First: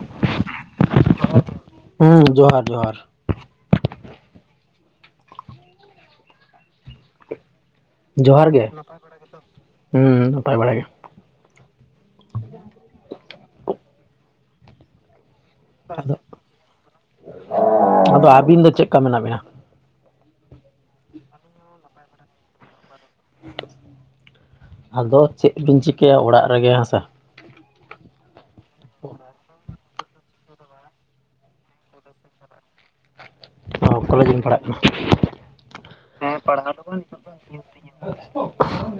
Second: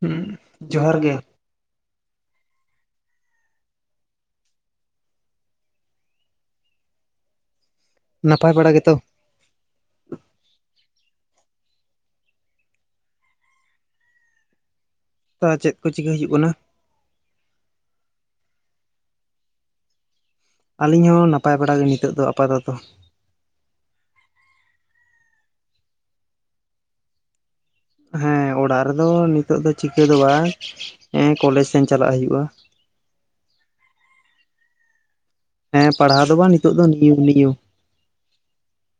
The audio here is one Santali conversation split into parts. ᱦᱩᱸ ᱡᱚᱦᱟᱨ ᱜᱮ᱾ ᱦᱩᱸ ᱡᱚᱦᱟᱨ ᱡᱚᱦᱟᱨ᱾ ᱡᱚᱦᱟᱨ ᱱᱟᱯᱟᱭ ᱜᱮ, ᱵᱟᱲᱟ ᱜᱮᱛᱚ ᱦᱩᱸ ᱱᱟᱯᱟᱭ ᱵᱟᱲᱟ ᱜᱮ᱾ ᱪᱮᱫ ᱠᱚ ᱪᱤᱠᱟᱹ ᱟᱫᱚ ᱦᱩᱭᱩᱜ ᱠᱟᱱᱟ? ᱟᱫᱚ ᱟᱹᱵᱤᱱ ᱫᱚ ᱪᱮᱫᱠᱟ ᱢᱮᱱᱟᱜ ᱵᱤᱱᱟ? ᱟᱹᱞᱤᱧ ᱦᱚᱸ ᱱᱟᱯᱟᱭ ᱵᱟᱲᱟ ᱜᱮ ᱱᱤᱛᱚᱜ ᱫᱚ ᱟᱯᱟᱛᱚᱛᱚ᱾ ᱟᱫᱚ ᱪᱮᱫ ᱵᱤᱱ ᱪᱤᱠᱟᱹᱭᱟ ᱚᱲᱟᱜ ᱨᱮᱜᱮ ᱦᱟᱥᱟ᱾ ᱦᱮᱸ ᱚᱲᱟᱜ ᱨᱮᱫᱚ ᱱᱤᱛᱚᱜ ᱫᱚ ᱪᱤᱠᱟᱹ ᱫᱚ ᱵᱟᱝ ᱠᱚᱞᱮᱡᱽ ᱥᱮᱱ ᱪᱟᱞᱟᱜ ᱦᱩᱭᱩᱜ-ᱟ᱾ ᱚ ᱠᱚᱞᱮᱡᱽ ᱮᱢ ᱯᱟᱲᱦᱟᱜ ᱠᱟᱱᱟ? ᱦᱮᱸ ᱯᱟᱲᱦᱟᱣ ᱫᱚ ᱵᱟᱝ ᱱᱤᱛᱚᱜ ᱫᱚ᱾ [inaudible] [unintelligible] ᱚᱻ ᱴᱷᱤᱠ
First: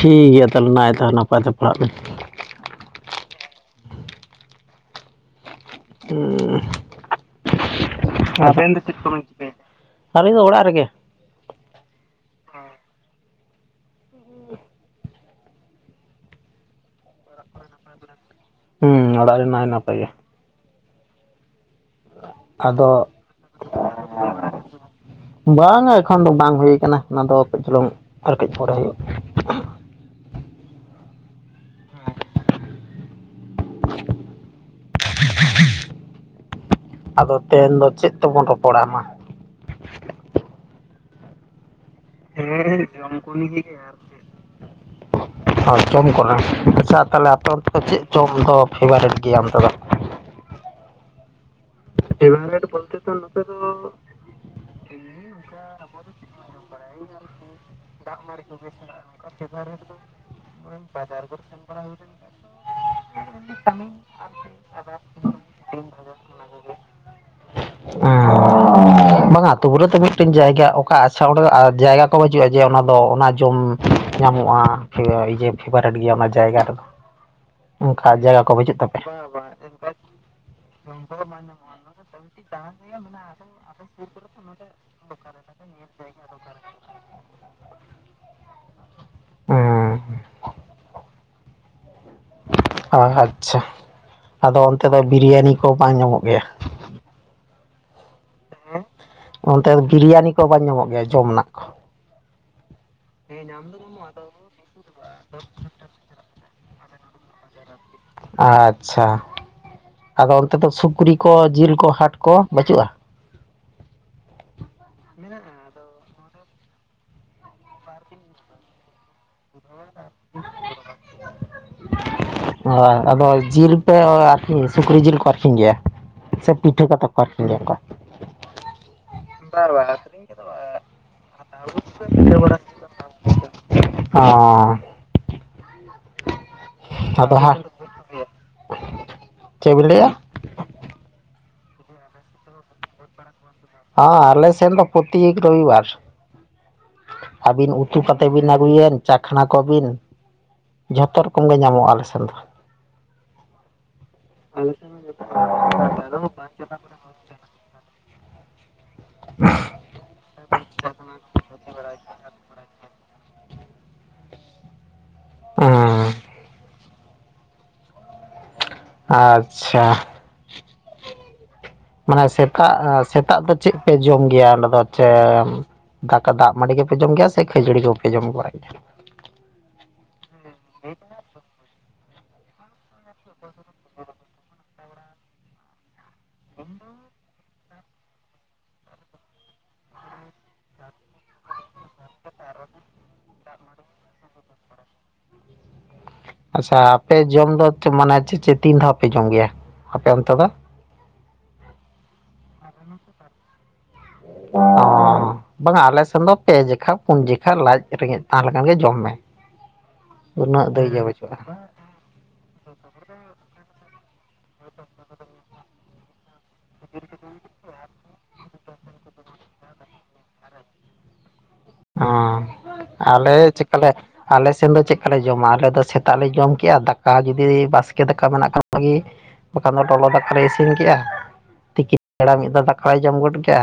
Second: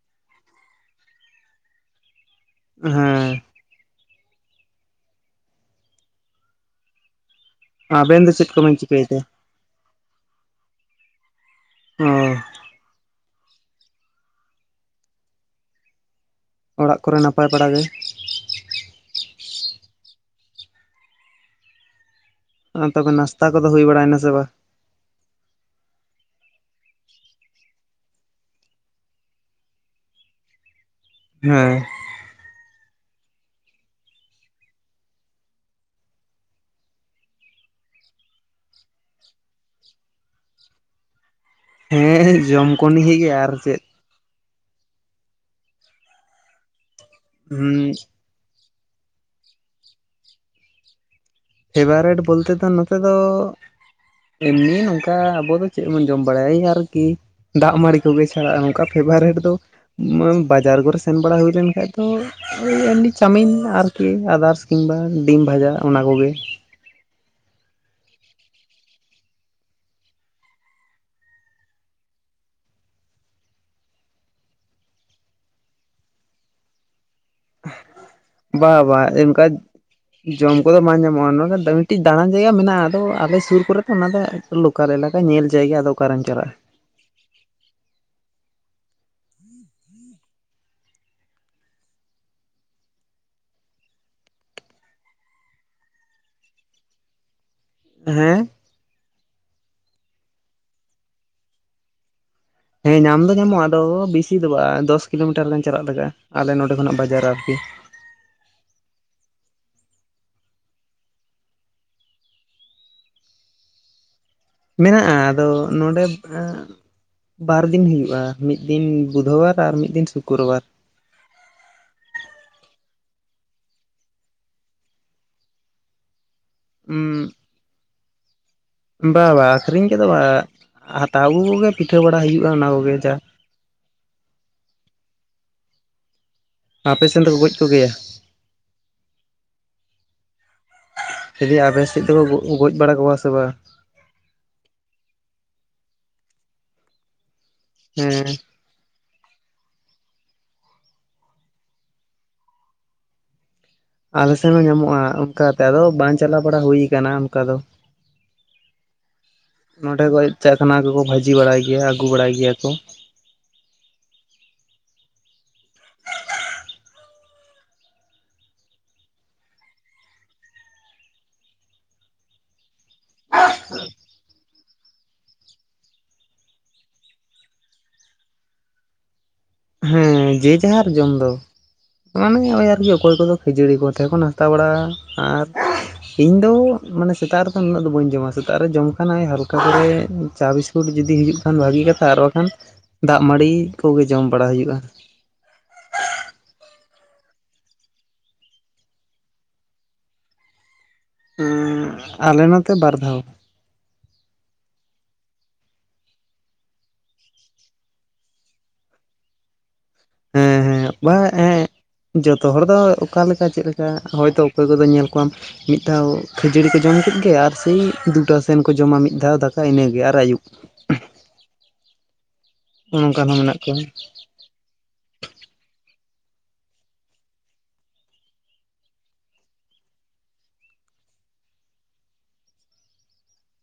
ᱜᱮᱭᱟ ᱛᱟᱦᱚᱞᱮ, ᱱᱟᱭ ᱛᱟᱦᱚᱞᱮ ᱱᱟᱯᱟᱭ ᱛᱮ ᱯᱟᱲᱦᱟᱜ ᱵᱤᱱ᱾ ᱦᱮᱸ ᱦᱩᱸ ᱟᱵᱮᱱ ᱫᱚ ᱪᱮᱫ ᱠᱚᱵᱮᱱ ᱪᱤᱠᱟᱹᱭᱟ? ᱟᱹᱞᱤᱧ ᱫᱚ ᱚᱲᱟᱜ ᱨᱮᱜᱮ᱾ ᱳ [unintelligible] ᱚᱲᱟᱜ ᱠᱚᱨᱮ ᱱᱟᱯᱟᱭ ᱵᱟᱲᱟ ᱜᱮ? ᱦᱩᱸ ᱚᱲᱟᱜ ᱨᱮ ᱱᱟᱭ ᱱᱟᱯᱟᱭ ᱜᱮ᱾ ᱟᱫᱚ [inaudible] ᱛᱚᱵᱮ ᱱᱟᱥᱛᱟ ᱠᱚᱫᱚ ᱦᱩᱭ ᱵᱟᱲᱟᱭᱮᱱᱟ ᱥᱮ ᱵᱟᱝ ᱵᱟᱝᱟ ᱮᱠᱷᱚᱱ ᱫᱚ ᱵᱟᱝ ᱦᱩᱭ ᱠᱟᱱᱟ ᱚᱱᱟ ᱫᱚ ᱠᱟᱹᱡ ᱪᱩᱞᱩᱝ ᱟᱨ ᱠᱟᱹᱡ ᱯᱚᱨᱮ ᱦᱩᱭᱩᱜ-ᱟ᱾ ᱦᱮᱸ ᱟᱫᱚ ᱛᱮᱦᱮᱱ ᱫᱚ ᱪᱮᱫ ᱛᱮᱵᱚᱱ ᱨᱚᱯᱚᱲᱟ ᱢᱟ᱾ ᱦᱮᱸᱻ ᱡᱚᱢ ᱠᱚ ᱱᱤᱭᱮ ᱜᱮ ᱟᱨ ᱪᱮᱫ? ᱦᱚᱭ ᱡᱚᱢ ᱠᱚ ᱨᱮᱱᱟᱜ, ᱟᱪᱪᱷᱟ ᱛᱟᱦᱚᱞᱮ ᱟᱞᱮ ᱚᱱᱛᱮ ᱦᱩᱸ ᱫᱚ ᱪᱮᱫ ᱪᱚᱢ [inaudible] ᱫᱚ ᱯᱷᱮᱵᱟᱨᱮᱴ ᱜᱮᱭᱟ ᱚᱱᱛᱮ ᱫᱚ? ᱯᱷᱮᱵᱟᱨᱮᱴ ᱵᱚᱞᱛᱮ ᱫᱚ ᱱᱚᱛᱮ ᱫᱚ, ᱮᱢᱱᱤ ᱱᱚᱝᱠᱟ ᱟᱵᱚ ᱫᱚ ᱪᱮᱫ ᱵᱚᱱ ᱡᱚᱢ ᱵᱟᱲᱟᱭ, ᱮᱭ ᱟᱨᱠᱤ ᱫᱟᱜ ᱢᱟᱹᱲᱤ ᱠᱚᱜᱮ ᱪᱷᱟᱲᱟᱜ-ᱟ, ᱱᱚᱝᱠᱟ ᱯᱷᱮᱵᱟᱨᱮᱴ ᱫᱚ ᱵᱟᱡᱟᱨ ᱠᱚᱨᱮ ᱥᱮᱱ ᱵᱟᱲᱟ ᱦᱩᱭ ᱞᱮᱱᱠᱷᱟᱡ᱾ ᱛᱚ ᱮᱢᱱᱤ ᱪᱟᱣᱢᱤᱱ ᱟᱨᱠᱤ ᱟᱫᱟᱨᱥ ᱠᱤᱢᱵᱟ ᱰᱤᱢ ᱵᱷᱟᱡᱟ ᱚᱱᱟ ᱠᱚᱜᱮ᱾ [unintelligible] [unintelligible] ᱵᱟᱝᱟ ᱟᱛᱳ ᱠᱚᱨᱮ ᱛᱚ ᱢᱤᱫᱴᱮᱱ ᱡᱟᱭᱜᱟ ᱚᱠᱟ ᱟᱪᱪᱷᱟ ᱚᱸᱰᱮ ᱫᱚ ᱡᱟᱭᱜᱟ ᱠᱚ ᱵᱟᱹᱪᱩᱜ-ᱟ ᱡᱮ ᱚᱱᱟ ᱫᱚ ᱚᱱᱟ ᱡᱚᱢ ᱧᱟᱢᱚᱜ-ᱟ᱾ ᱯᱷᱮᱵᱟᱨ ᱤᱭᱟ. ᱯᱷᱮᱵᱟᱨᱮᱴ ᱜᱮᱭᱟ ᱚᱱᱟ ᱡᱟᱭᱜᱟ ᱴᱩᱠᱩ᱾ [unintelligible] ᱵᱟ ᱵᱟ ᱛᱟᱯᱮᱭᱟ? ᱤᱱᱠᱟ ᱡᱚᱢ ᱠᱚᱫᱚ ᱵᱟᱝ ᱧᱟᱢᱚᱜ-ᱟ᱾ ᱱᱚᱰᱮ ᱫᱟ. ᱢᱤ ᱢᱤᱫᱴᱤᱡ ᱫᱟᱲᱟᱱ ᱡᱟᱭᱜᱟ ᱢᱮᱱᱟᱜ-ᱟ, ᱟᱫᱚ ᱟᱞᱮ ᱥᱩᱨ ᱠᱚᱨᱮ ᱛᱚ ᱚᱱᱟ ᱫᱚ ᱞᱳᱠᱟᱞ ᱮᱞᱟᱠᱟ ᱧᱮᱞ ᱡᱟᱭᱜᱟ ᱟᱫᱚ ᱚᱠᱟᱨᱮᱢ ᱪᱟᱞᱟᱜ-ᱟ᱾ ᱚ ᱚ ᱟᱪᱪᱷᱟ, ᱟᱫᱚ ᱚᱱᱛᱮ ᱫᱚ ᱵᱤᱨᱭᱟᱱᱤ ᱠᱚ ᱵᱟᱝ ᱧᱟᱢᱚᱜ ᱜᱮᱭᱟ ᱾ ᱦᱮᱸ ᱦᱮᱸ ᱚᱱᱛᱮ ᱫᱚ ᱵᱤᱨᱭᱟᱱᱤ ᱠᱚ ᱵᱟᱝ ᱧᱟᱢᱚᱜ ᱜᱮᱭᱟ ᱡᱚᱢ ᱟᱱᱟᱜ ᱠᱚ? ᱦᱮᱸ ᱧᱟᱢ ᱫᱚ ᱧᱟᱢᱚᱜᱼᱟ ᱟᱫᱚ ᱵᱮᱥᱤ ᱫᱚ ᱵᱟᱝ ᱫᱚᱥ ᱠᱤᱞᱳᱢᱤᱴᱟᱨ ᱜᱟᱱ ᱪᱟᱞᱟᱜ ᱞᱟᱜᱟᱜᱼᱟ ᱟᱞᱮ ᱱᱚᱸᱰᱮ ᱠᱷᱚᱱᱟᱜ ᱵᱟᱡᱟᱨᱟ ᱟᱨᱠᱤ ᱾ ᱟᱪᱪᱷᱟ ᱟᱫᱚ ᱚᱱᱛᱮ ᱫᱚ ᱥᱩᱠᱨᱤ ᱠᱚ ᱡᱤᱞ ᱠᱚ ᱦᱟᱴ ᱠᱚ ᱵᱟᱹᱪᱩᱜᱼᱟ? ᱢᱮᱱᱟᱜᱼᱟ ᱟᱫᱚ ᱱᱚᱰᱮ ᱮᱸ ᱵᱟᱨ ᱫᱤᱱ ᱦᱩᱭᱩᱜᱼᱟ, ᱢᱤᱫ ᱫᱤᱱ ᱵᱩᱫᱷᱚᱵᱟᱨ ᱟᱨ ᱢᱤᱫ ᱫᱤᱱ ᱥᱩᱠᱨᱚᱵᱟᱨ ᱾ ᱦᱚᱸ ᱟᱫᱚ ᱡᱤᱞ ᱯᱮ ᱟᱨᱠᱤ ᱥᱩᱠᱨᱤ ᱡᱤᱞ ᱠᱚ ᱟᱹᱠᱷᱨᱤᱧ ᱜᱮᱭᱟ ᱥᱮ ᱯᱤᱴᱷᱟᱹ ᱠᱟᱛᱮ ᱩᱸ [unintelligible] ᱵᱟ ᱵᱟ ᱟᱹᱠᱷᱨᱤᱧ ᱠᱮᱫᱚ ᱵᱟ ᱾ ᱦᱟᱛᱟᱣ ᱟᱹᱜᱩ ᱠᱚᱜᱮ ᱯᱤᱴᱷᱟᱹ ᱵᱟᱲᱟ ᱦᱩᱭᱩᱜᱼᱟ ᱚᱱᱟ ᱠᱚᱜᱮ ᱡᱟ ᱚᱸᱻ ᱟᱯᱮ ᱥᱮᱱ ᱟᱫᱚ ᱫᱚᱠᱚ ᱜᱚᱡ ᱦᱟᱸᱜ ᱠᱚᱜᱮᱭᱟ? ᱪᱮᱫ ᱵᱤᱱ ᱞᱟᱹᱭ ᱮᱫᱼᱟ? [unintelligible] ᱟᱵᱮᱱ ᱥᱮᱫ ᱫᱚ ᱠᱚ ᱜᱚᱡ ᱵᱟᱲᱟ ᱠᱚᱣᱟ ᱥᱮ ᱵᱟᱝ? ᱦᱟ ᱟᱞᱮ ᱥᱮᱱ ᱫᱚ ᱯᱨᱚᱛᱤᱠ ᱨᱚᱵᱤᱵᱟᱨ ᱾ [inaudible] ᱟᱹᱵᱤᱱ ᱩᱛᱩ ᱦᱮᱸ ᱠᱟᱛᱮ ᱵᱤᱱ ᱟᱜᱩ ᱟᱹᱩᱭᱮᱱ ᱪᱟᱠᱷᱱᱟ ᱠᱚᱵᱤᱱ ᱡᱷᱚᱛᱚ ᱨᱚᱠᱚᱢ ᱜᱮ ᱧᱟᱢᱚᱜᱼᱟ ᱟᱞᱮ ᱥᱮᱱ ᱫᱚ ᱾ [inaudible] ᱟᱞᱮ ᱥᱮᱱ ᱦᱚᱸ ᱧᱟᱢᱚᱜᱼᱟ ᱚᱱᱠᱟ ᱛᱟ ᱨᱮᱦᱚᱸ ᱵᱟᱝ ᱪᱟᱞᱟᱣ ᱵᱟᱲᱟ ᱦᱩᱭ ᱟᱠᱟᱱᱟ ᱚᱱᱠᱟ ᱫᱚ ᱾ [inaudible] ᱱᱚᱸᱰᱮ ᱠᱷᱚᱡ ᱪᱟᱠᱷᱱᱟ ᱠᱚᱠᱚ ᱵᱷᱟᱹᱡᱤ ᱵᱟᱲᱟᱭ ᱜᱮᱭᱟ ᱟᱹᱜᱩ ᱵᱟᱲᱟᱭ ᱜᱮᱭᱟ ᱠᱚ ᱾ ᱦᱩᱸ [inaudible] ᱟᱪᱪᱷᱟᱻ ᱢᱟᱱᱮ ᱥᱮᱛᱟᱜ ᱟ ᱥᱮᱛᱟᱜ ᱫᱚ ᱪᱮᱫ ᱯᱮ ᱡᱚᱢ ᱜᱮᱭᱟ ᱚᱸᱰᱮ ᱫᱚ? ᱪᱮᱢ ᱫᱟᱠᱟ ᱫᱟᱜ ᱢᱟᱹᱰᱤ ᱜᱮᱯᱮ ᱡᱚᱢ ᱜᱮᱭᱟ ᱥᱮ ᱠᱷᱟᱹᱡᱟᱹᱲᱤ ᱡᱚᱢ ᱯᱮ ᱡᱚᱢ ᱵᱟᱲᱟᱭ ᱜᱮᱭᱟ? ᱦᱮᱸ ᱡᱮ ᱡᱟᱦᱟᱨ ᱡᱚᱢ ᱫᱚ ᱾ [inaudible] ᱢᱟᱱᱮ ᱳᱭ ᱟᱨᱠᱤ ᱚᱠᱚᱭ ᱠᱚᱫᱚ ᱠᱷᱟᱹᱡᱟᱹᱲᱤ ᱠᱚᱛᱮ ᱠᱚ ᱱᱟᱥᱛᱟ ᱵᱟᱲᱟᱜᱼᱟ ᱟᱨ ᱤᱧᱫᱚ ᱢᱟᱱᱮ ᱥᱮᱛᱟᱜ ᱨᱮ ᱩᱱᱟᱹᱜ ᱫᱚ ᱵᱟᱹᱧ ᱡᱚᱢᱟ ᱾ ᱥᱮᱛᱟᱜ ᱨᱮ ᱡᱚᱢ ᱠᱷᱟᱱ ᱳᱭ ᱦᱟᱞᱠᱟ ᱠᱚᱨᱮ ᱪᱟ ᱵᱤᱥᱠᱩᱴ ᱡᱩᱫᱤ ᱦᱤᱡᱩᱜ ᱠᱷᱟᱱ ᱵᱷᱟᱜᱤ ᱠᱟᱛᱷᱟ ᱟᱨ ᱵᱟᱠᱷᱟᱱ ᱫᱟᱜ ᱢᱟᱹᱰᱤ ᱠᱚᱜᱮ ᱡᱚᱢ ᱵᱟᱲᱟ ᱦᱩᱭᱩᱜᱼᱟ ᱾ ᱟᱪᱪᱷᱟ ᱟᱯᱮ ᱡᱚᱢ ᱫᱚ ᱢᱟᱱᱮ ᱪᱮᱫ ᱪᱮᱫ ᱛᱤᱱ ᱫᱷᱟᱣ ᱯᱮ ᱡᱚᱢ ᱜᱮᱭᱟ ᱟᱯᱮ ᱚᱱᱛᱮ ᱫᱚ? ᱩᱸᱻ ᱟᱞᱮ ᱱᱚᱛᱮ ᱵᱟᱨ ᱫᱷᱟᱣ ᱾ ᱚᱸᱻ ᱵᱟᱝᱟ ᱟᱞᱮ ᱥᱮᱱ ᱫᱚ ᱯᱮ ᱡᱮᱠᱷᱟ ᱯᱩᱱ ᱡᱮᱠᱷᱟ ᱞᱟᱡ ᱨᱮᱸᱜᱮᱡ ᱛᱟᱦᱮᱸ ᱞᱮᱠᱷᱟᱱ ᱜᱮ ᱡᱚᱢ ᱢᱮ ᱾ ᱦᱮᱸ ᱦᱮᱸ ᱵᱟ ᱮᱸ ᱡᱚᱛᱚ ᱦᱚᱲ ᱫᱚ ᱚᱠᱟ ᱞᱮᱠᱟ ᱪᱮᱫ ᱞᱮᱠᱟ ᱦᱚᱭᱛᱚ ᱚᱠᱚᱭ ᱠᱚᱫᱚ ᱧᱮᱞ ᱠᱚᱣᱟᱢ ᱢᱤᱫ ᱫᱷᱟᱣ ᱠᱷᱟᱹᱡᱟᱹᱲᱤ ᱠᱚ ᱡᱚᱢ ᱠᱮᱫ ᱜᱮ ᱟᱨ ᱥᱮᱭ ᱫᱩᱴᱟ ᱥᱮᱱ ᱠᱚ ᱡᱚᱢᱟ ᱢᱤᱫ ᱫᱷᱟᱣ ᱫᱟᱠᱟ ᱤᱱᱟᱹᱜᱮ ᱟᱨ ᱟᱹᱭᱩᱵ ᱾ ᱚᱸᱻ ᱱᱚᱝᱠᱟᱱ ᱟᱞᱮ ᱦᱚᱸ ᱢᱮᱱᱟᱜ ᱠᱚᱣᱟ ᱪᱮᱫᱠᱟᱞᱮ ᱟᱞᱮ ᱥᱮᱱ ᱫᱚ ᱪᱮᱫᱠᱟᱞᱮ ᱡᱚᱢᱟ ᱟᱞᱮ ᱫᱚ ᱥᱮᱛᱟᱜ ᱞᱮ ᱡᱚᱢ ᱠᱮᱫᱼᱟ ᱫᱟᱠᱟ ᱡᱩᱫᱤ ᱵᱟᱥᱠᱮ ᱫᱟᱠᱟ ᱢᱮᱱᱟᱜ ᱠᱷᱟᱱ ᱵᱷᱟᱹᱜᱤ ᱵᱟᱠᱷᱟᱱ ᱫᱚ ᱞᱚᱞᱚ ᱫᱟᱠᱟ ᱞᱮ ᱤᱥᱤᱱ ᱠᱮᱜᱼᱟ ᱛᱤᱠᱤᱱ ᱵᱮᱲᱟ ᱢᱤᱫ ᱫᱷᱟᱣ ᱫᱟᱠᱟ ᱡᱚᱢ ᱜᱚᱫ ᱠᱮᱜᱼᱟ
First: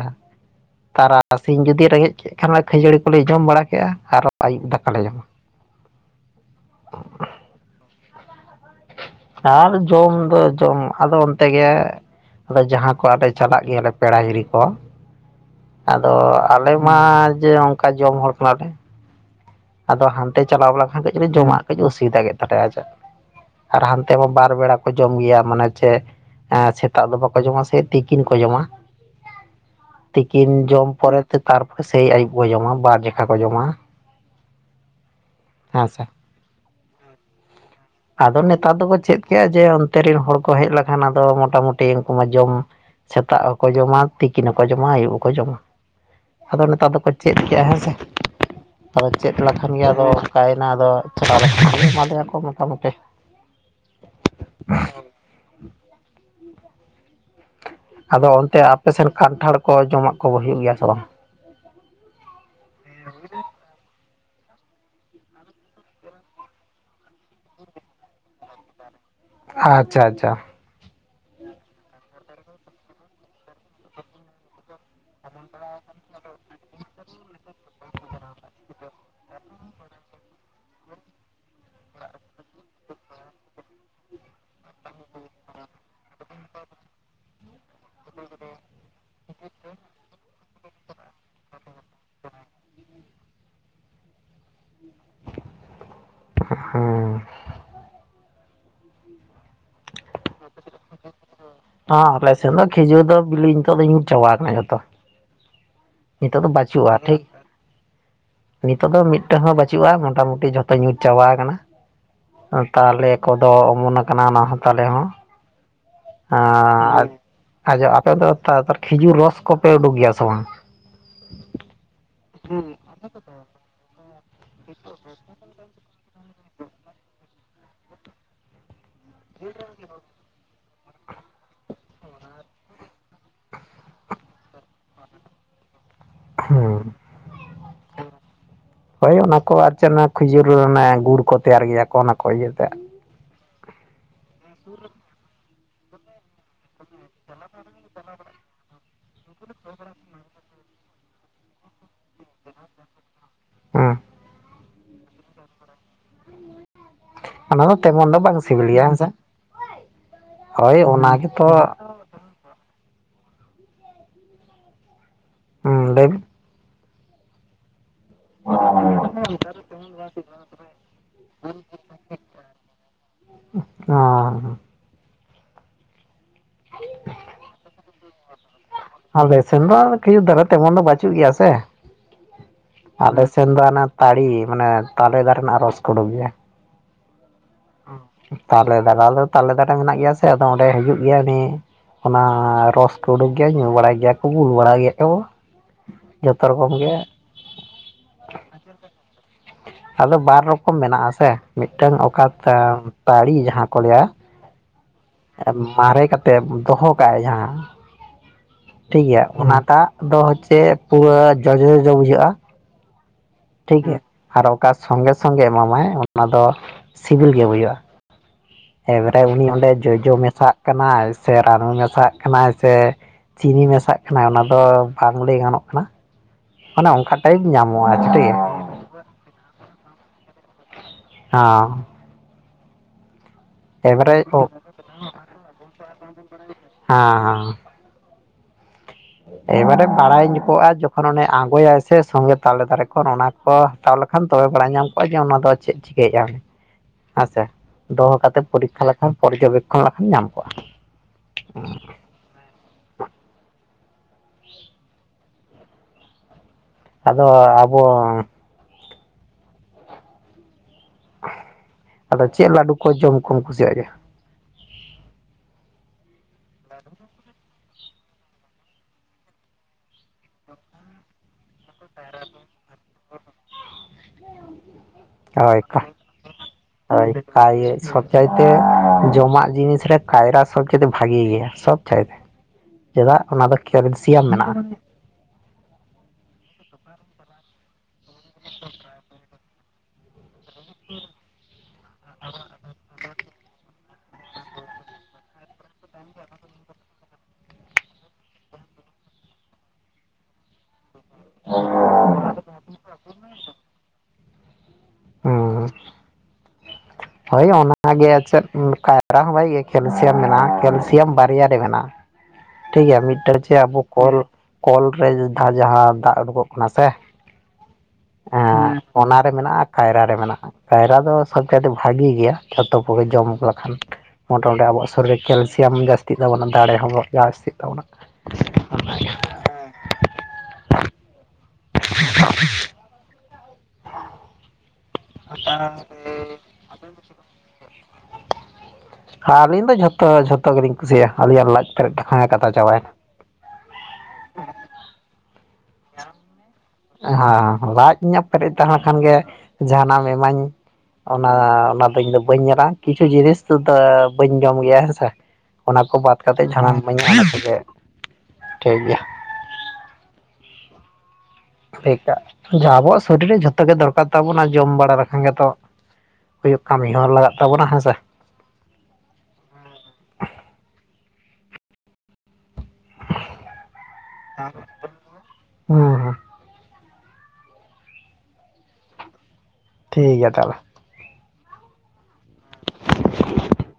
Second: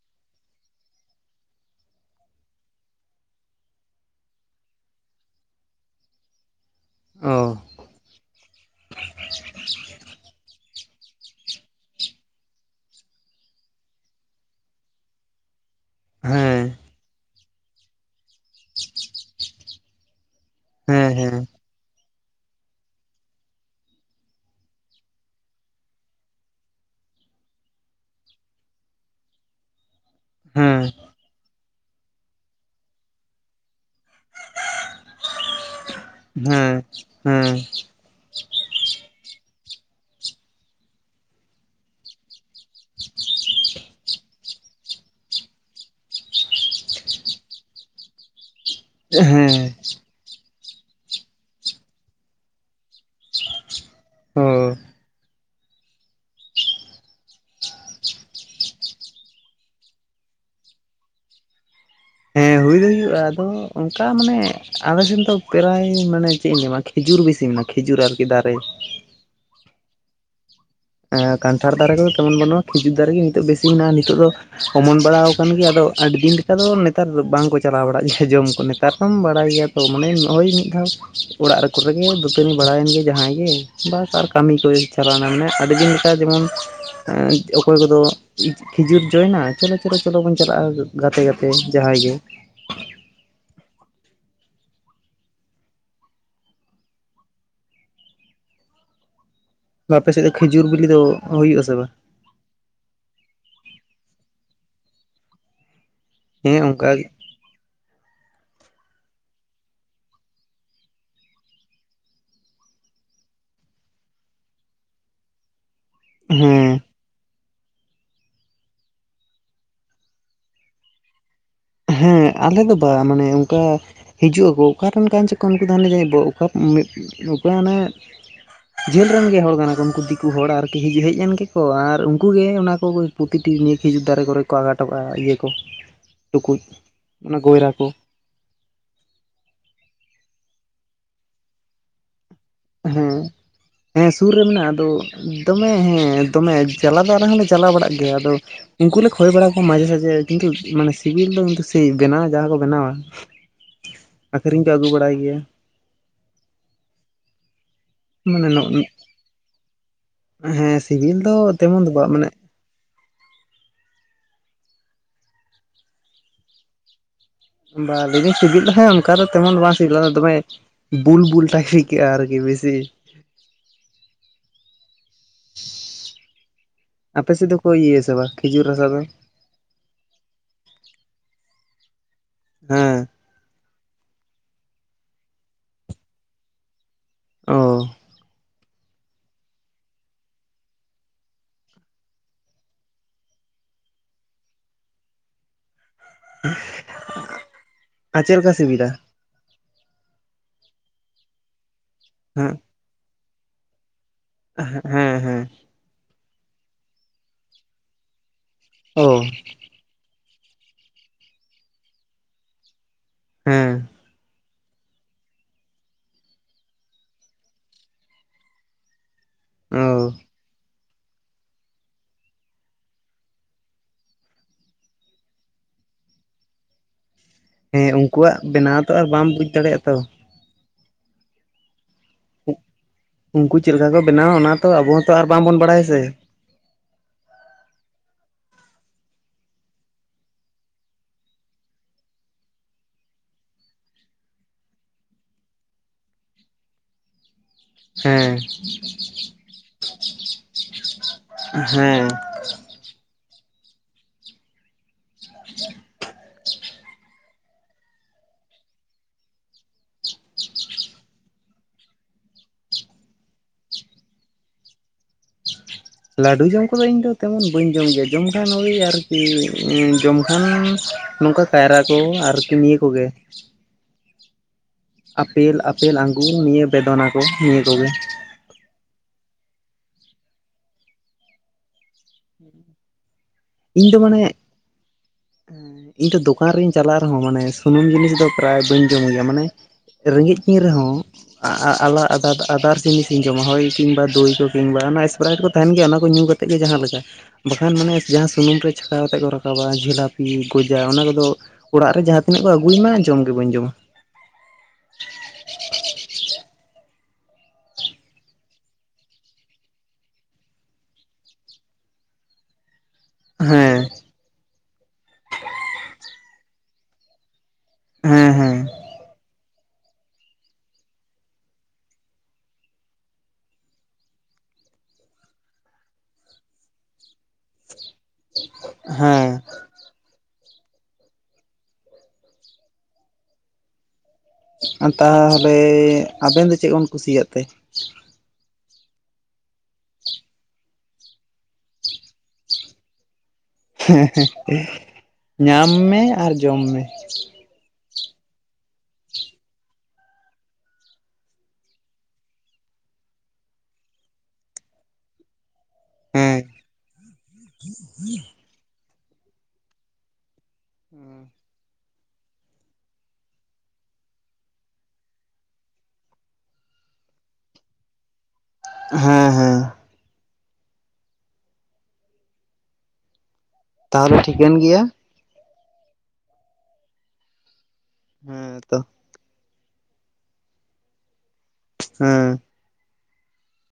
ᱛᱟᱨᱟᱥᱤᱧ ᱡᱩᱫᱤ ᱨᱮᱸᱜᱮᱡ ᱠᱮᱫ ᱠᱷᱟᱱ ᱚᱱᱟ ᱠᱷᱟᱹᱡᱟᱹᱲᱤ ᱠᱚᱞᱮ ᱡᱚᱢ ᱵᱟᱲᱟ ᱠᱮᱜᱼᱟ ᱟᱨᱦᱚ ᱟᱹᱭᱩᱵ ᱫᱟᱠᱟ ᱞᱮ ᱡᱚᱢᱟ ᱾ ᱚ ᱾ [inaudible] ᱟᱨ ᱡᱳᱢ ᱫᱚ ᱡᱚᱢ ᱟᱫᱚ ᱛᱮᱜᱮ ᱟᱫᱚ ᱡᱟᱦᱟᱸ ᱠᱚ ᱟᱞᱮ ᱪᱟᱞᱟᱜ ᱜᱮᱭᱟᱞᱮ ᱯᱮᱲᱟ ᱦᱤᱨᱤ ᱠᱚ ᱟᱫᱚ ᱦᱮᱸ ᱟᱞᱮ ᱢᱟ ᱡᱮ ᱚᱱᱠᱟ ᱡᱚᱢ ᱦᱚᱲ ᱠᱟᱱᱟ ᱞᱮ [inaudible] ᱟᱫᱚ ᱦᱟᱱᱛᱮ ᱪᱟᱞᱟᱣ ᱵᱟᱞᱟ ᱞᱮᱠᱷᱟᱱ ᱠᱟᱹᱡ ᱦᱮᱸ ᱦᱮᱸ ᱡᱚᱢᱟᱜ ᱠᱟᱹᱡ ᱚᱥᱩᱵᱤᱫᱟ ᱜᱮ ᱛᱟᱞᱮᱭᱟ ᱟᱡᱟᱜ ᱾ ᱟᱨ ᱦᱟᱱᱛᱮ ᱢᱟ ᱵᱟᱨ ᱵᱮᱲᱟ ᱠᱚ ᱡᱚᱢ ᱜᱮᱭᱟ ᱢᱟᱱᱮ ᱪᱮᱫ ᱟ ᱥᱮᱛᱟᱜ ᱫᱚ ᱵᱟᱠᱚ ᱡᱚᱢᱟ ᱥᱮᱭ ᱛᱤᱠᱤᱱ ᱠᱚ ᱡᱚᱢᱟ᱾ ᱛᱤᱠᱤᱱ ᱡᱚᱢ ᱦᱮᱸ ᱯᱚᱨᱮᱛᱮ ᱛᱟᱨᱯᱚᱨᱮ ᱥᱮᱭ ᱟᱭᱭᱩᱵ ᱠᱚ ᱡᱚᱢᱟ ᱵᱟᱨ ᱡᱟᱠᱷᱟ ᱠᱚ ᱡᱚᱢᱟ᱾ ᱦᱮᱸᱥᱮ᱾ ᱦᱮᱸ ᱦᱮᱸ᱾ ᱟᱫᱚ ᱱᱮᱛᱟᱨ ᱫᱚᱠᱚ ᱪᱮᱫ ᱠᱮᱜᱼᱟ ᱡᱮ ᱚᱱᱛᱮ ᱨᱮᱱ ᱦᱚᱲ ᱠᱚ ᱦᱮᱡ ᱞᱮᱠᱷᱟᱱ ᱟᱫᱚ ᱢᱚᱴᱟᱢᱩᱴᱤ ᱩᱱᱠᱩ ᱢᱟ ᱡᱚᱢ ᱥᱮᱛᱟᱜ ᱦᱚᱸᱠᱚ ᱡᱚᱢᱟ ᱛᱤ ᱠᱤᱱ ᱦᱚᱸᱠᱚ ᱡᱚᱢᱟ ᱟᱹᱭᱩᱵ ᱦᱚᱸᱠᱚ ᱡᱚᱢᱟ, ᱟᱫᱚ ᱱᱮᱛᱟᱨ ᱫᱚᱠᱚ ᱪᱮᱫ ᱠᱮᱜᱼᱟ ᱦᱮᱸᱥᱮ᱾ ᱟᱫᱚ ᱪᱮᱫ ᱦᱮᱸ ᱞᱮᱠᱷᱟᱱ ᱜᱮ ᱟᱫᱚ ᱚᱠᱟᱭᱱᱟ ᱟᱫᱚ ᱪᱟᱞᱟᱣ ᱞᱮᱠᱷᱟᱱ ᱜᱮ ᱮᱢᱟ ᱞᱮᱭᱟᱠᱚ ᱢᱚᱴᱟᱢᱩᱴᱤ [inaudible] ᱚ᱾ ᱟᱫᱚ ᱚᱱᱛᱮ ᱟᱯᱮᱥᱱ ᱠᱟᱱᱴᱷᱟᱲ ᱠᱚ ᱡᱚᱢᱟᱜ ᱠᱚ ᱦᱩᱭᱩᱜ ᱜᱮᱭᱟ ᱥᱮ ᱵᱟᱝ? ᱦᱮᱸ ᱦᱩᱭ ᱫᱚ ᱦᱩᱭᱩᱜᱼᱟ ᱟᱫᱚ ᱚᱝᱠᱟ ᱢᱟᱱᱮ ᱟᱞᱮ ᱥᱮᱱ ᱫᱚ ᱯᱮᱨᱟᱭ ᱢᱟᱱᱮ ᱪᱮᱫ ᱤᱧ ᱧᱟᱹᱭᱟᱢᱟ ᱠᱷᱤᱡᱩᱨ ᱵᱮᱥᱤ ᱢᱮᱱᱟᱜᱼᱟ ᱠᱷᱤᱡᱩᱨ ᱟᱨᱠᱤ ᱫᱟᱨᱮ ᱟᱪᱪᱷᱟ ᱪᱷᱟ ᱪᱷᱟ᱾ ᱮᱸ ᱠᱟᱱᱴᱷᱟᱲ ᱫᱟᱨᱮ ᱠᱚ ᱛᱮᱢᱚᱱ ᱵᱟᱹᱱᱩᱜᱼᱟ, ᱠᱷᱤᱡᱩᱨ ᱫᱟᱨᱮ ᱜᱤ ᱱᱤᱛᱚᱜ ᱵᱮᱥᱤ ᱢᱮᱱᱟᱜᱼᱟ, ᱱᱤᱛᱚᱜ ᱫᱚ ᱚᱢᱚᱱ ᱵᱟᱲᱟᱣ ᱠᱟᱱ ᱜᱮᱭᱟ ᱟᱫᱚ ᱟᱹᱰᱤ ᱫᱤᱱ ᱚᱱᱠᱟ ᱫᱚ ᱱᱮᱛᱟᱨ ᱵᱟᱝᱠᱚ ᱪᱟᱞᱟᱣ ᱵᱟᱲᱟᱜ ᱜᱮᱭᱟ ᱡᱚᱢ ᱠᱚ ᱱᱮᱛᱟᱨ ᱫᱚᱢ ᱵᱟᱲᱟᱭ ᱜᱮᱭᱟ ᱛᱚ ᱢᱟᱱᱮ ᱱᱚᱜᱼᱚᱭ ᱢᱤᱫ ᱫᱷᱟᱣ ᱚᱲᱟᱜ ᱨᱮ ᱠᱚᱨᱮᱜᱮ ᱫᱟᱹᱛᱟᱹᱱᱤ ᱵᱟᱲᱟᱭᱮᱱ ᱜᱮ ᱡᱟᱦᱟᱸᱭ ᱜᱮ ᱵᱟᱥ ᱟᱨ ᱠᱟᱹᱢᱤ ᱠᱚᱭ ᱪᱟᱞᱟᱣᱱᱟ ᱢᱟᱱᱮ ᱟᱹᱰᱤᱫᱤᱱ ᱞᱮᱠᱟ ᱡᱮᱢᱚᱱ ᱚᱠᱚᱭ ᱠᱚᱫᱚ ᱠᱷᱤᱡᱩᱨ ᱡᱚᱭᱮᱱᱟ ᱪᱚᱞᱚ ᱪᱚᱞᱚ ᱪᱚᱞᱚ ᱵᱚᱱ ᱪᱟᱞᱟᱜᱼᱟ᱾ ᱜᱟᱛᱮ ᱜᱟᱛᱮ ᱡᱟᱦᱟᱸᱭ ᱜᱮ, ᱚᱸ᱾ ᱟᱯᱮ ᱥᱮᱫ ᱫᱚ ᱠᱷᱟᱹᱡᱩᱨ ᱵᱤᱞᱤ ᱫᱚ ᱦᱩᱭᱩᱜ ᱟᱥᱮ ᱵᱟᱝ? ᱦᱚᱸ ᱟᱞᱮ ᱥᱮᱱ ᱫᱚ ᱠᱷᱤᱡᱩᱨ ᱫᱚ ᱵᱤᱞᱤ ᱱᱤᱛᱚᱜ ᱫᱚ ᱧᱩᱨ ᱪᱟᱵᱟ ᱠᱟᱱᱟ ᱡᱷᱚᱛᱚ᱾ ᱱᱤᱛᱳ ᱫᱚ ᱦᱮᱸ ᱚᱱᱠᱟ ᱵᱟᱹᱪᱩᱜᱼᱟ ᱴᱷᱤᱠ᱾ ᱱᱤᱛᱚᱜ ᱫᱚ ᱢᱤᱫᱴᱮᱱ ᱦᱚᱸ ᱵᱟᱪᱩᱜᱼᱟ ᱢᱚᱴᱟ ᱢᱩᱩᱴᱤ ᱡᱷᱚᱛᱚ ᱧᱩᱨᱛ ᱪᱟᱵᱟ ᱠᱟᱱᱟ᱾ ᱛᱟᱞᱮ ᱠᱚᱫᱚ ᱚᱢᱚᱱ ᱠᱟᱱᱟ ᱚᱱᱟ ᱦᱚᱸ ᱛᱟᱞᱮ ᱦᱚᱸ᱾ ᱟᱻ ᱦᱮᱸ ᱟᱡᱚ ᱟᱯᱮ ᱫᱚ ᱛᱮ ᱫᱚ ᱠᱷᱤᱡᱩᱨ ᱨᱚᱥ ᱠᱚᱯᱮ ᱩᱰᱩᱸᱠ ᱜᱮᱭᱟ ᱥᱮ ᱵᱟᱝ? ᱦᱮᱸ ᱟᱞᱮᱫ ᱫᱚ ᱵᱟ ᱢᱟᱱᱮ ᱚᱝᱠᱟ ᱦᱤᱡᱩᱜ ᱟᱠᱚ ᱚᱠᱟᱨᱮᱱ ᱠᱟᱱ ᱪᱚᱠᱚ ᱩᱱᱠᱩ ᱫᱚ ᱚᱠᱟ ᱡᱮ ᱵᱚ ᱚᱠᱟ ᱦᱟᱸᱱᱮ ᱡᱷᱟᱹᱞ ᱨᱮᱱ ᱜᱮ ᱦᱚᱲ ᱠᱟᱱᱟ ᱠᱚ ᱩᱱᱠᱩ ᱫᱤᱠᱩ ᱦᱚᱲ ᱟᱨ ᱠᱤ ᱦᱮᱡ ᱮᱱ ᱜᱮᱠᱚ ᱟᱨ ᱩᱝᱠᱩ ᱜᱮ ᱚᱱᱟᱠᱚ ᱯᱨᱚᱛᱤᱴᱤ ᱱᱤᱭᱟᱹ ᱠᱷᱤᱡᱩᱨ ᱫᱟᱨᱮ ᱠᱚᱨᱮ ᱠᱚ ᱟᱠᱟ ᱦᱚᱴᱚᱠᱟᱜᱼᱟ ᱤᱭᱟᱹ ᱠᱚ, ᱴᱩᱠᱩᱡ ᱦᱮᱸ ᱚᱱᱟ ᱜᱚᱭᱨᱟ ᱠᱚ᱾ ᱦᱳᱭ ᱚᱱᱟ ᱠᱚ ᱟᱨ ᱪᱮᱫ ᱠᱷᱤᱡᱩᱨ ᱜᱩᱲ ᱠᱚ ᱛᱮᱭᱟᱨ ᱜᱮᱭᱟ ᱠᱚ ᱚᱱᱟ ᱠᱚ ᱤᱭᱟᱹᱛᱮᱜ᱾ ᱦᱮᱸ ᱦᱮᱸ ᱥᱩᱨ ᱨᱮ ᱢᱮᱱᱟᱜᱼᱟ ᱟᱫᱚ ᱫᱚᱢᱮ ᱦᱮᱸ ᱫᱚᱢᱮ ᱡᱟᱞᱟ ᱫᱚ ᱟᱞᱮ ᱦᱚᱸᱞᱮ ᱪᱟᱞᱟᱣ ᱵᱟᱲᱟᱜ ᱜᱮᱭᱟ ᱟᱫᱚ ᱩᱝᱠᱩ ᱞᱮ ᱠᱷᱚᱭ ᱵᱟᱲᱟ ᱠᱚᱣᱟ ᱢᱟᱡᱷᱮ ᱥᱟᱡᱷᱮ ᱠᱤᱱᱛᱩ ᱢᱟᱱᱮ ᱥᱤᱵᱤᱞ ᱫᱚ ᱠᱤᱱᱛᱩ ᱥᱮᱭ ᱵᱮᱱᱟᱣᱟ ᱡᱟᱦᱟᱸ ᱠᱚ ᱵᱮᱱᱟᱣᱟ ᱦᱩᱸ᱾ ᱟᱠᱷᱨᱤᱧ ᱠᱚ ᱟᱹᱜᱩ ᱵᱟᱲᱟᱭ ᱜᱮᱭᱟ᱾ ᱚᱱᱟ ᱫᱚ ᱛᱮᱢᱚᱱ ᱫᱚ ᱵᱟᱝ ᱢᱟᱱᱮ ᱥᱤᱵᱤᱞ ᱱᱚᱜ ᱜᱮᱭᱟ ᱦᱮᱸᱥᱮ ᱮᱜ ᱦᱳᱭ ᱦᱮᱸ ᱥᱤᱵᱤᱞ ᱚᱱᱟ ᱫᱚ ᱜᱮᱛᱚ ᱛᱮᱢᱚᱱ ᱫᱚ ᱵᱟᱝ ᱢᱟᱱᱮ ᱦᱮᱸ ᱞᱟᱹᱭ ᱢᱮ? ᱵᱟᱝ ᱞᱟᱹᱭᱫᱤᱧ ᱥᱤᱵᱤᱞ ᱫᱚ ᱦᱟᱸ ᱚᱝᱠᱟ ᱫᱚ ᱛᱮᱢᱚᱱ ᱵᱟᱝ ᱥᱤᱵᱤᱞᱱᱟ ᱚᱱᱟ ᱫᱚ ᱫᱚᱢᱮ ᱵᱩᱞ ᱵᱩᱞ ᱴᱟᱭᱤᱯ ᱤᱭᱠᱟᱹᱜᱼᱟ ᱟᱨᱠᱤ ᱵᱤᱥᱤ ᱚ᱾ [unintelligible] ᱟᱯᱮ ᱥᱮᱫ ᱫᱚᱠᱚ ᱤᱭᱟᱹᱭᱟ ᱥᱮ ᱵᱟᱝ ᱠᱷᱤᱡᱩᱨ ᱨᱟᱥᱟ ᱫᱚ ᱟᱞᱮ ᱥᱮᱱ ᱫᱚ ᱟᱨ ᱠᱷᱤᱡᱩᱨ ᱫᱟᱨᱮ ᱛᱮᱢᱚᱱ ᱫᱚ ᱵᱟᱹᱪᱩᱜ ᱜᱮᱭᱟ, ᱦᱮᱸ ᱟᱞᱮ ᱥᱮᱱᱫᱚ ᱚᱱᱟ ᱛᱟᱹᱲᱤ ᱢᱟᱱᱮ ᱛᱟᱞᱮ ᱫᱟᱨᱮᱱᱟᱜ ᱨᱚᱥ ᱠᱚ ᱩᱰᱩᱠ ᱜᱮᱭᱟ ᱚ ᱛᱟᱞᱮ [unintelligible] ᱛᱟᱞᱮ ᱫᱟᱨᱮ ᱢᱮᱱᱟᱜ ᱜᱮᱭᱟ ᱥᱮ ᱟᱫᱚ ᱚᱸᱰᱮ ᱦᱤᱡᱩᱜ ᱜᱮᱭᱟ ᱩᱱᱤ ᱚᱱᱟ ᱨᱚᱥ ᱠᱚ ᱩᱰᱩᱠ ᱜᱮᱭᱟ ᱧᱩ ᱵᱟᱲᱟᱭ ᱜᱮᱭᱟ ᱠᱚ ᱵᱩᱞ ᱵᱟᱲᱟᱭ ᱜᱮᱭᱟ ᱠᱚ [inaudible] ᱡᱚᱛᱚ ᱨᱚᱠᱚᱢ ᱜᱮ ᱟᱨ ᱪᱮᱫ ᱞᱮᱠᱟ ᱥᱤᱵᱤᱞᱟ ᱟᱫᱚ ᱵᱟᱨ ᱨᱚᱠᱚᱢ ᱢᱮᱱᱟᱜ ᱥᱮ ᱢᱤᱫᱴᱟᱝ ᱚᱠᱟ ᱦᱮᱸ ᱛᱟᱲᱤ ᱡᱟᱦᱟᱸ ᱠᱚ ᱞᱟᱹᱭᱟ ᱦᱮᱸ ᱦᱮᱸ ᱢᱟᱨᱮ ᱠᱟᱛᱮ ᱫᱚᱦᱚ ᱠᱟᱜᱼᱟᱭ ᱡᱟᱦᱟᱸ ᱴᱷᱤᱠ ᱚ ᱜᱮᱭᱟ ᱚᱱᱟᱴᱟᱜ ᱫᱚ ᱪᱮᱜ ᱯᱩᱨᱟᱹᱡᱚᱡᱚ ᱵᱩᱡᱷᱟᱹᱜᱼᱟ ᱴᱷᱤᱠ ᱦᱮᱸ ᱜᱮᱭᱟ ᱟᱨ ᱚᱠᱟ ᱥᱚᱝᱜᱮ ᱥᱚᱝᱜᱮ ᱮᱢᱟᱢᱟᱭ ᱚᱱᱟ ᱫᱚ ᱥᱤᱵᱤᱞ ᱜᱮ ᱵᱩᱡᱟᱹᱜᱼᱟ ᱮᱵᱟᱨᱮ ᱩᱱᱤ ᱚᱸᱰᱮ ᱚ ᱡᱚᱡᱚ ᱢᱮᱥᱟᱜ ᱠᱟᱱᱟᱭ ᱥᱮ ᱨᱟᱱᱩ ᱢᱮᱥᱟᱜ ᱠᱟᱱᱟᱭ ᱥᱮ ᱪᱤᱱᱤ ᱢᱮᱥᱟᱜ ᱠᱟᱱᱟ ᱚᱱᱟᱫᱚ ᱵᱟᱝ ᱞᱟᱹᱭ ᱜᱟᱱᱚᱜ ᱠᱟᱱᱟ ᱢᱟᱱᱮ ᱚᱝᱠᱟ ᱴᱟᱭᱤᱯ ᱦᱮᱸ ᱧᱟᱢᱚᱜᱼᱟᱨᱴᱤ ᱩᱱᱠᱩᱣᱟᱜ ᱵᱮᱱᱟᱣ ᱛᱚ ᱟᱨ ᱵᱟᱢ ᱵᱩᱡᱽ ᱫᱟᱲᱮᱭᱟᱜᱼᱟ ᱛᱚ ᱦᱟ ᱩᱝᱠᱩ ᱪᱮᱜᱠᱟ ᱠᱚ ᱮᱵᱟᱨᱮ ᱵᱮᱱᱟᱣᱟ ᱚᱱᱟ ᱛᱚ ᱟᱵᱚ ᱦᱚᱸᱛᱚ ᱟᱨ ᱵᱟᱝ ᱵᱚᱱ ᱵᱟᱲᱟᱭᱟ ᱥᱮ ᱦᱟᱸ ᱮᱵᱟᱨᱮ ᱯᱟᱲᱟᱭ ᱧᱚᱯᱚᱜᱼᱟ ᱡᱚᱠᱷᱚᱱ ᱚᱱᱮ ᱟᱸᱜᱟᱭ ᱥᱮ ᱥᱚᱸᱜᱮ ᱛᱟᱞᱮ ᱫᱟᱨᱮ ᱠᱷᱚᱱ ᱚᱱᱟ ᱠᱚ ᱦᱟᱛᱟᱣ ᱞᱮᱠᱷᱟᱱ ᱛᱚᱵᱮ ᱵᱟᱲᱟᱭ ᱧᱟᱢ ᱠᱚᱜᱼᱟ ᱡᱮ ᱚᱱᱟ ᱫᱚ ᱪᱮᱫ ᱪᱤᱠᱟᱹᱭᱮᱜᱼᱟ ᱦᱮᱸᱥᱮ ᱫᱚᱦᱚ ᱦᱮᱸ ᱠᱟᱛᱮ ᱯᱚᱨᱤᱠᱠᱷᱟ ᱞᱮᱠᱷᱟᱱ ᱯᱚᱨᱡᱚᱵᱮᱠᱠᱷᱚᱱ ᱞᱮᱠᱷᱟᱱ ᱧᱟᱢ ᱠᱚᱜᱼᱟ ᱦᱮᱸ [inaudible] ᱟᱫᱚ ᱟᱵᱚ ᱟᱫᱚ ᱪᱮᱫ ᱞᱟᱹᱰᱩ ᱠᱚ ᱡᱚᱢ ᱠᱚᱢ ᱠᱩᱥᱤᱭᱟᱜ ᱜᱮᱭᱟ? ᱞᱟᱹᱰᱩ ᱡᱚᱢ ᱠᱚᱫᱚ ᱤᱧᱫᱚ ᱛᱮᱢᱚᱱ ᱵᱟᱹᱧ ᱡᱚᱢ ᱜᱮᱭᱟ ᱡᱚᱢᱠᱷᱟᱱ ᱳᱭ ᱟᱨᱠᱤ ᱡᱚᱢᱠᱷᱟᱱ ᱱᱚᱝᱠᱟ ᱠᱟᱭᱨᱟ ᱠᱚ ᱟᱨᱠᱤ ᱱᱤᱭᱟᱹ ᱠᱚᱜᱮ ᱟᱯᱮᱞ ᱦᱳᱭ ᱟᱯᱮᱞ ᱟᱜᱩᱨ ᱱᱤᱭᱟᱹ ᱵᱮᱫᱚᱱᱟ ᱦᱳᱭ ᱠᱚ ᱱᱤᱭᱟᱹ ᱠᱟᱭ ᱠᱚᱜᱮ ᱥᱚᱵ ᱪᱟᱭᱛᱮ ᱡᱚᱢᱟᱜ ᱡᱤᱱᱤᱥ ᱨᱮ ᱠᱟᱭᱨᱟ ᱥᱚᱵ ᱪᱟᱭᱛᱮ ᱵᱷᱟᱜᱮ ᱜᱮᱭᱟ ᱥᱚᱵ ᱪᱟᱭᱛᱮ ᱪᱮᱫᱟᱜ ᱚᱱᱟ ᱫᱚ ᱤᱧ ᱫᱚ ᱠᱮᱞᱥᱤᱭᱟᱢ ᱢᱟᱱᱮ ᱢᱮᱱᱟᱜᱼᱟ ᱤᱧ ᱫᱚ ᱫᱚᱠᱟᱱ ᱨᱤᱧ ᱪᱟᱞᱟᱜ ᱨᱮᱦᱚᱸ ᱢᱟᱱᱮ ᱥᱩᱱᱩᱢ ᱡᱤᱱᱤᱥ ᱫᱚ ᱯᱨᱟᱭ ᱵᱟᱹᱧ ᱡᱚᱢ ᱜᱮᱭᱟ ᱢᱟᱱᱮ ᱨᱮᱸᱜᱮᱡ ᱠᱤᱧ ᱨᱮᱦᱚᱸ ᱟᱞᱟ ᱟᱫᱟ ᱟᱫᱟᱨ ᱡᱤᱱᱤᱥᱤᱧ ᱡᱚᱢᱟ ᱦᱳᱭ ᱠᱤᱢᱵᱟ ᱫᱳᱭ ᱠᱚ ᱠᱤᱢᱵᱟ ᱚᱱᱟ ᱮᱥᱯᱨᱟᱭᱤᱴ ᱠᱚ ᱛᱟᱦᱮᱱ ᱜᱮᱭᱟ ᱚᱱᱟ ᱠᱚ ᱧᱩ ᱠᱟᱛᱮᱫ ᱜᱮ ᱡᱟᱦᱟᱸ ᱞᱮᱠᱟ ᱵᱟᱠᱷᱟᱱ ᱢᱟᱱᱮ ᱡᱟᱦᱟᱸ ᱥᱩᱱᱩᱢ ᱨᱮ ᱪᱷᱟᱠᱟᱣ ᱠᱟᱛᱮ ᱠᱚ ᱨᱟᱠᱟᱵᱟ ᱡᱷᱚᱞᱟᱯᱤ ᱜᱚᱡᱟ ᱚᱱᱟ ᱠᱚᱫᱚ ᱟᱫᱚ ᱚᱲᱟᱜ ᱨᱮ ᱡᱟᱦᱟᱸ ᱛᱤᱱᱟᱹᱜ ᱠᱚ ᱟᱹᱜᱩᱭ ᱢᱟ ᱡᱚᱢ ᱜᱤᱵᱟᱹᱧ ᱡᱚᱢᱟ ᱚᱸ [unintelligible] ᱦᱳᱭ ᱚᱱᱟᱜᱮ ᱪᱮᱫ ᱠᱟᱭᱨᱟ ᱦᱚᱸ ᱵᱷᱟᱜᱮ ᱜᱤᱭᱟ ᱠᱮᱞᱥᱤᱭᱟᱢ ᱢᱮᱱᱟᱜᱼᱟ ᱠᱮᱞᱥᱤᱭᱟᱢ ᱵᱟᱨᱭᱟ ᱨᱮ ᱢᱮᱱᱟᱜᱼᱟ ᱴᱷᱤᱠ ᱜᱮᱭᱟ ᱢᱤᱫᱴᱮᱱ ᱪᱮ ᱦᱮᱸ ᱟᱵᱚ ᱠᱚᱞ ᱠᱚᱞ ᱨᱮ ᱡᱟᱦᱟᱸ ᱡᱟᱦᱟᱸ ᱫᱟᱜ ᱩᱰᱩᱠᱚᱜ ᱠᱟᱱᱟ ᱥᱮ ᱦᱮᱸ ᱚᱱᱟᱨᱮ ᱢᱮᱱᱟᱜᱼᱟ ᱠᱟᱭᱨᱟ ᱨᱮ ᱢᱮᱱᱟᱜᱼᱟ ᱠᱟᱭᱨᱟ ᱫᱚ ᱥᱚᱵᱽ ᱪᱟᱭᱛᱮ ᱵᱷᱟᱹᱜᱮ ᱜᱮᱭᱟ ᱡᱷᱚᱛᱚ ᱠᱚᱜᱮ ᱡᱚᱢ ᱫᱚ ᱟᱠᱷᱟᱱ ᱢᱚᱴᱟᱢᱩᱴᱤ ᱟᱵᱚᱣᱟᱜ ᱥᱚᱨᱤᱨ ᱨᱮ ᱠᱮᱞᱥᱤᱭᱟᱢ ᱡᱟᱹᱥᱛᱤᱜ ᱛᱟᱵᱚᱱᱟ᱾ ᱫᱟᱲᱮ ᱦᱚᱸᱵᱚ ᱡᱟᱥᱛᱤᱜ ᱛᱚᱵᱚᱱᱟ᱾ ᱦᱮᱸ [inaudible] ᱛᱟᱦᱚᱞᱮ ᱟᱵᱮᱱ ᱫᱚ ᱪᱮᱫ ᱵᱮᱱ ᱠᱩᱥᱤᱭᱟᱜ ᱛᱮ? ᱟᱹᱞᱤᱧ ᱫᱚ ᱡᱷᱚᱛᱚ ᱡᱷᱚᱛᱚ ᱜᱮᱞᱤᱧ ᱠᱩᱥᱤᱭᱟᱜᱼᱟ᱾ ᱟᱹᱞᱤᱧᱟᱜ ᱞᱟᱡ ᱯᱮᱨᱮᱡ ᱞᱮᱠᱷᱟᱡ ᱠᱟᱛᱷᱟ ᱪᱟᱵᱟᱭᱮᱱᱟ᱾ ᱦᱮᱸ ᱦᱮᱸ ᱧᱟᱢ ᱢᱮ ᱟᱨ ᱡᱚᱢ ᱢᱮ᱾ ᱦᱮᱸ ᱞᱟᱡ ᱤᱧᱟᱜ ᱯᱮᱨᱮᱡ ᱛᱟᱦᱮ ᱞᱮᱱ ᱠᱷᱟᱱ ᱜᱮ ᱡᱟᱦᱟᱱᱟᱜ ᱮᱢ ᱤᱢᱟᱹᱧ, ᱚᱱᱟ ᱚᱱᱟᱫᱚ ᱤᱧ ᱫᱚ ᱵᱟᱹᱧ ᱧᱮᱞᱟ ᱠᱤᱪᱷᱩ ᱡᱤᱱᱤᱥ ᱫᱚ ᱵᱟᱹᱧ ᱡᱚᱢ ᱜᱮᱭᱟ ᱦᱮᱸᱥᱮ᱾ ᱚᱱᱟ ᱠᱚ ᱵᱟᱫ ᱦᱮᱸ ᱠᱟᱛᱮᱫ ᱡᱟᱦᱟᱱᱟᱢ ᱤᱢᱟᱹᱧᱼᱟ ᱚᱱᱟ ᱜᱮ [inaudible] ᱴᱷᱤᱠ ᱜᱮᱭᱟ᱾ ᱦᱩᱸ, ᱴᱷᱳᱠᱟ ᱟᱵᱚᱣᱟᱜ ᱥᱚᱨᱤᱨ ᱨᱮ ᱡᱷᱚᱛᱚ ᱜᱮ ᱫᱚᱨᱠᱟᱨ ᱛᱟᱵᱚᱱᱟ ᱡᱚᱢ ᱵᱟᱲᱟ ᱞᱮᱠᱷᱟᱱ ᱜᱮᱛᱚ᱾ ᱦᱩᱭᱩᱜ ᱠᱟᱹᱢᱤ ᱦᱚᱸ ᱞᱟᱜᱟᱜ ᱛᱟᱵᱚᱱᱟ ᱦᱮᱸ ᱥᱮ᱾ ᱦᱮᱸ ᱦᱮᱸ, ᱛᱟᱦᱚᱞᱮ ᱴᱷᱤᱠᱟᱹᱱ ᱜᱮᱭᱟ᱾ ᱦᱮᱸ ᱦᱮᱸ᱾ ᱦᱮᱸ ᱛᱚ, ᱴᱷᱤᱠ ᱜᱮᱭᱟ ᱛᱟᱦᱚᱞᱮ᱾ ᱦᱮᱸ᱾ [inaudible]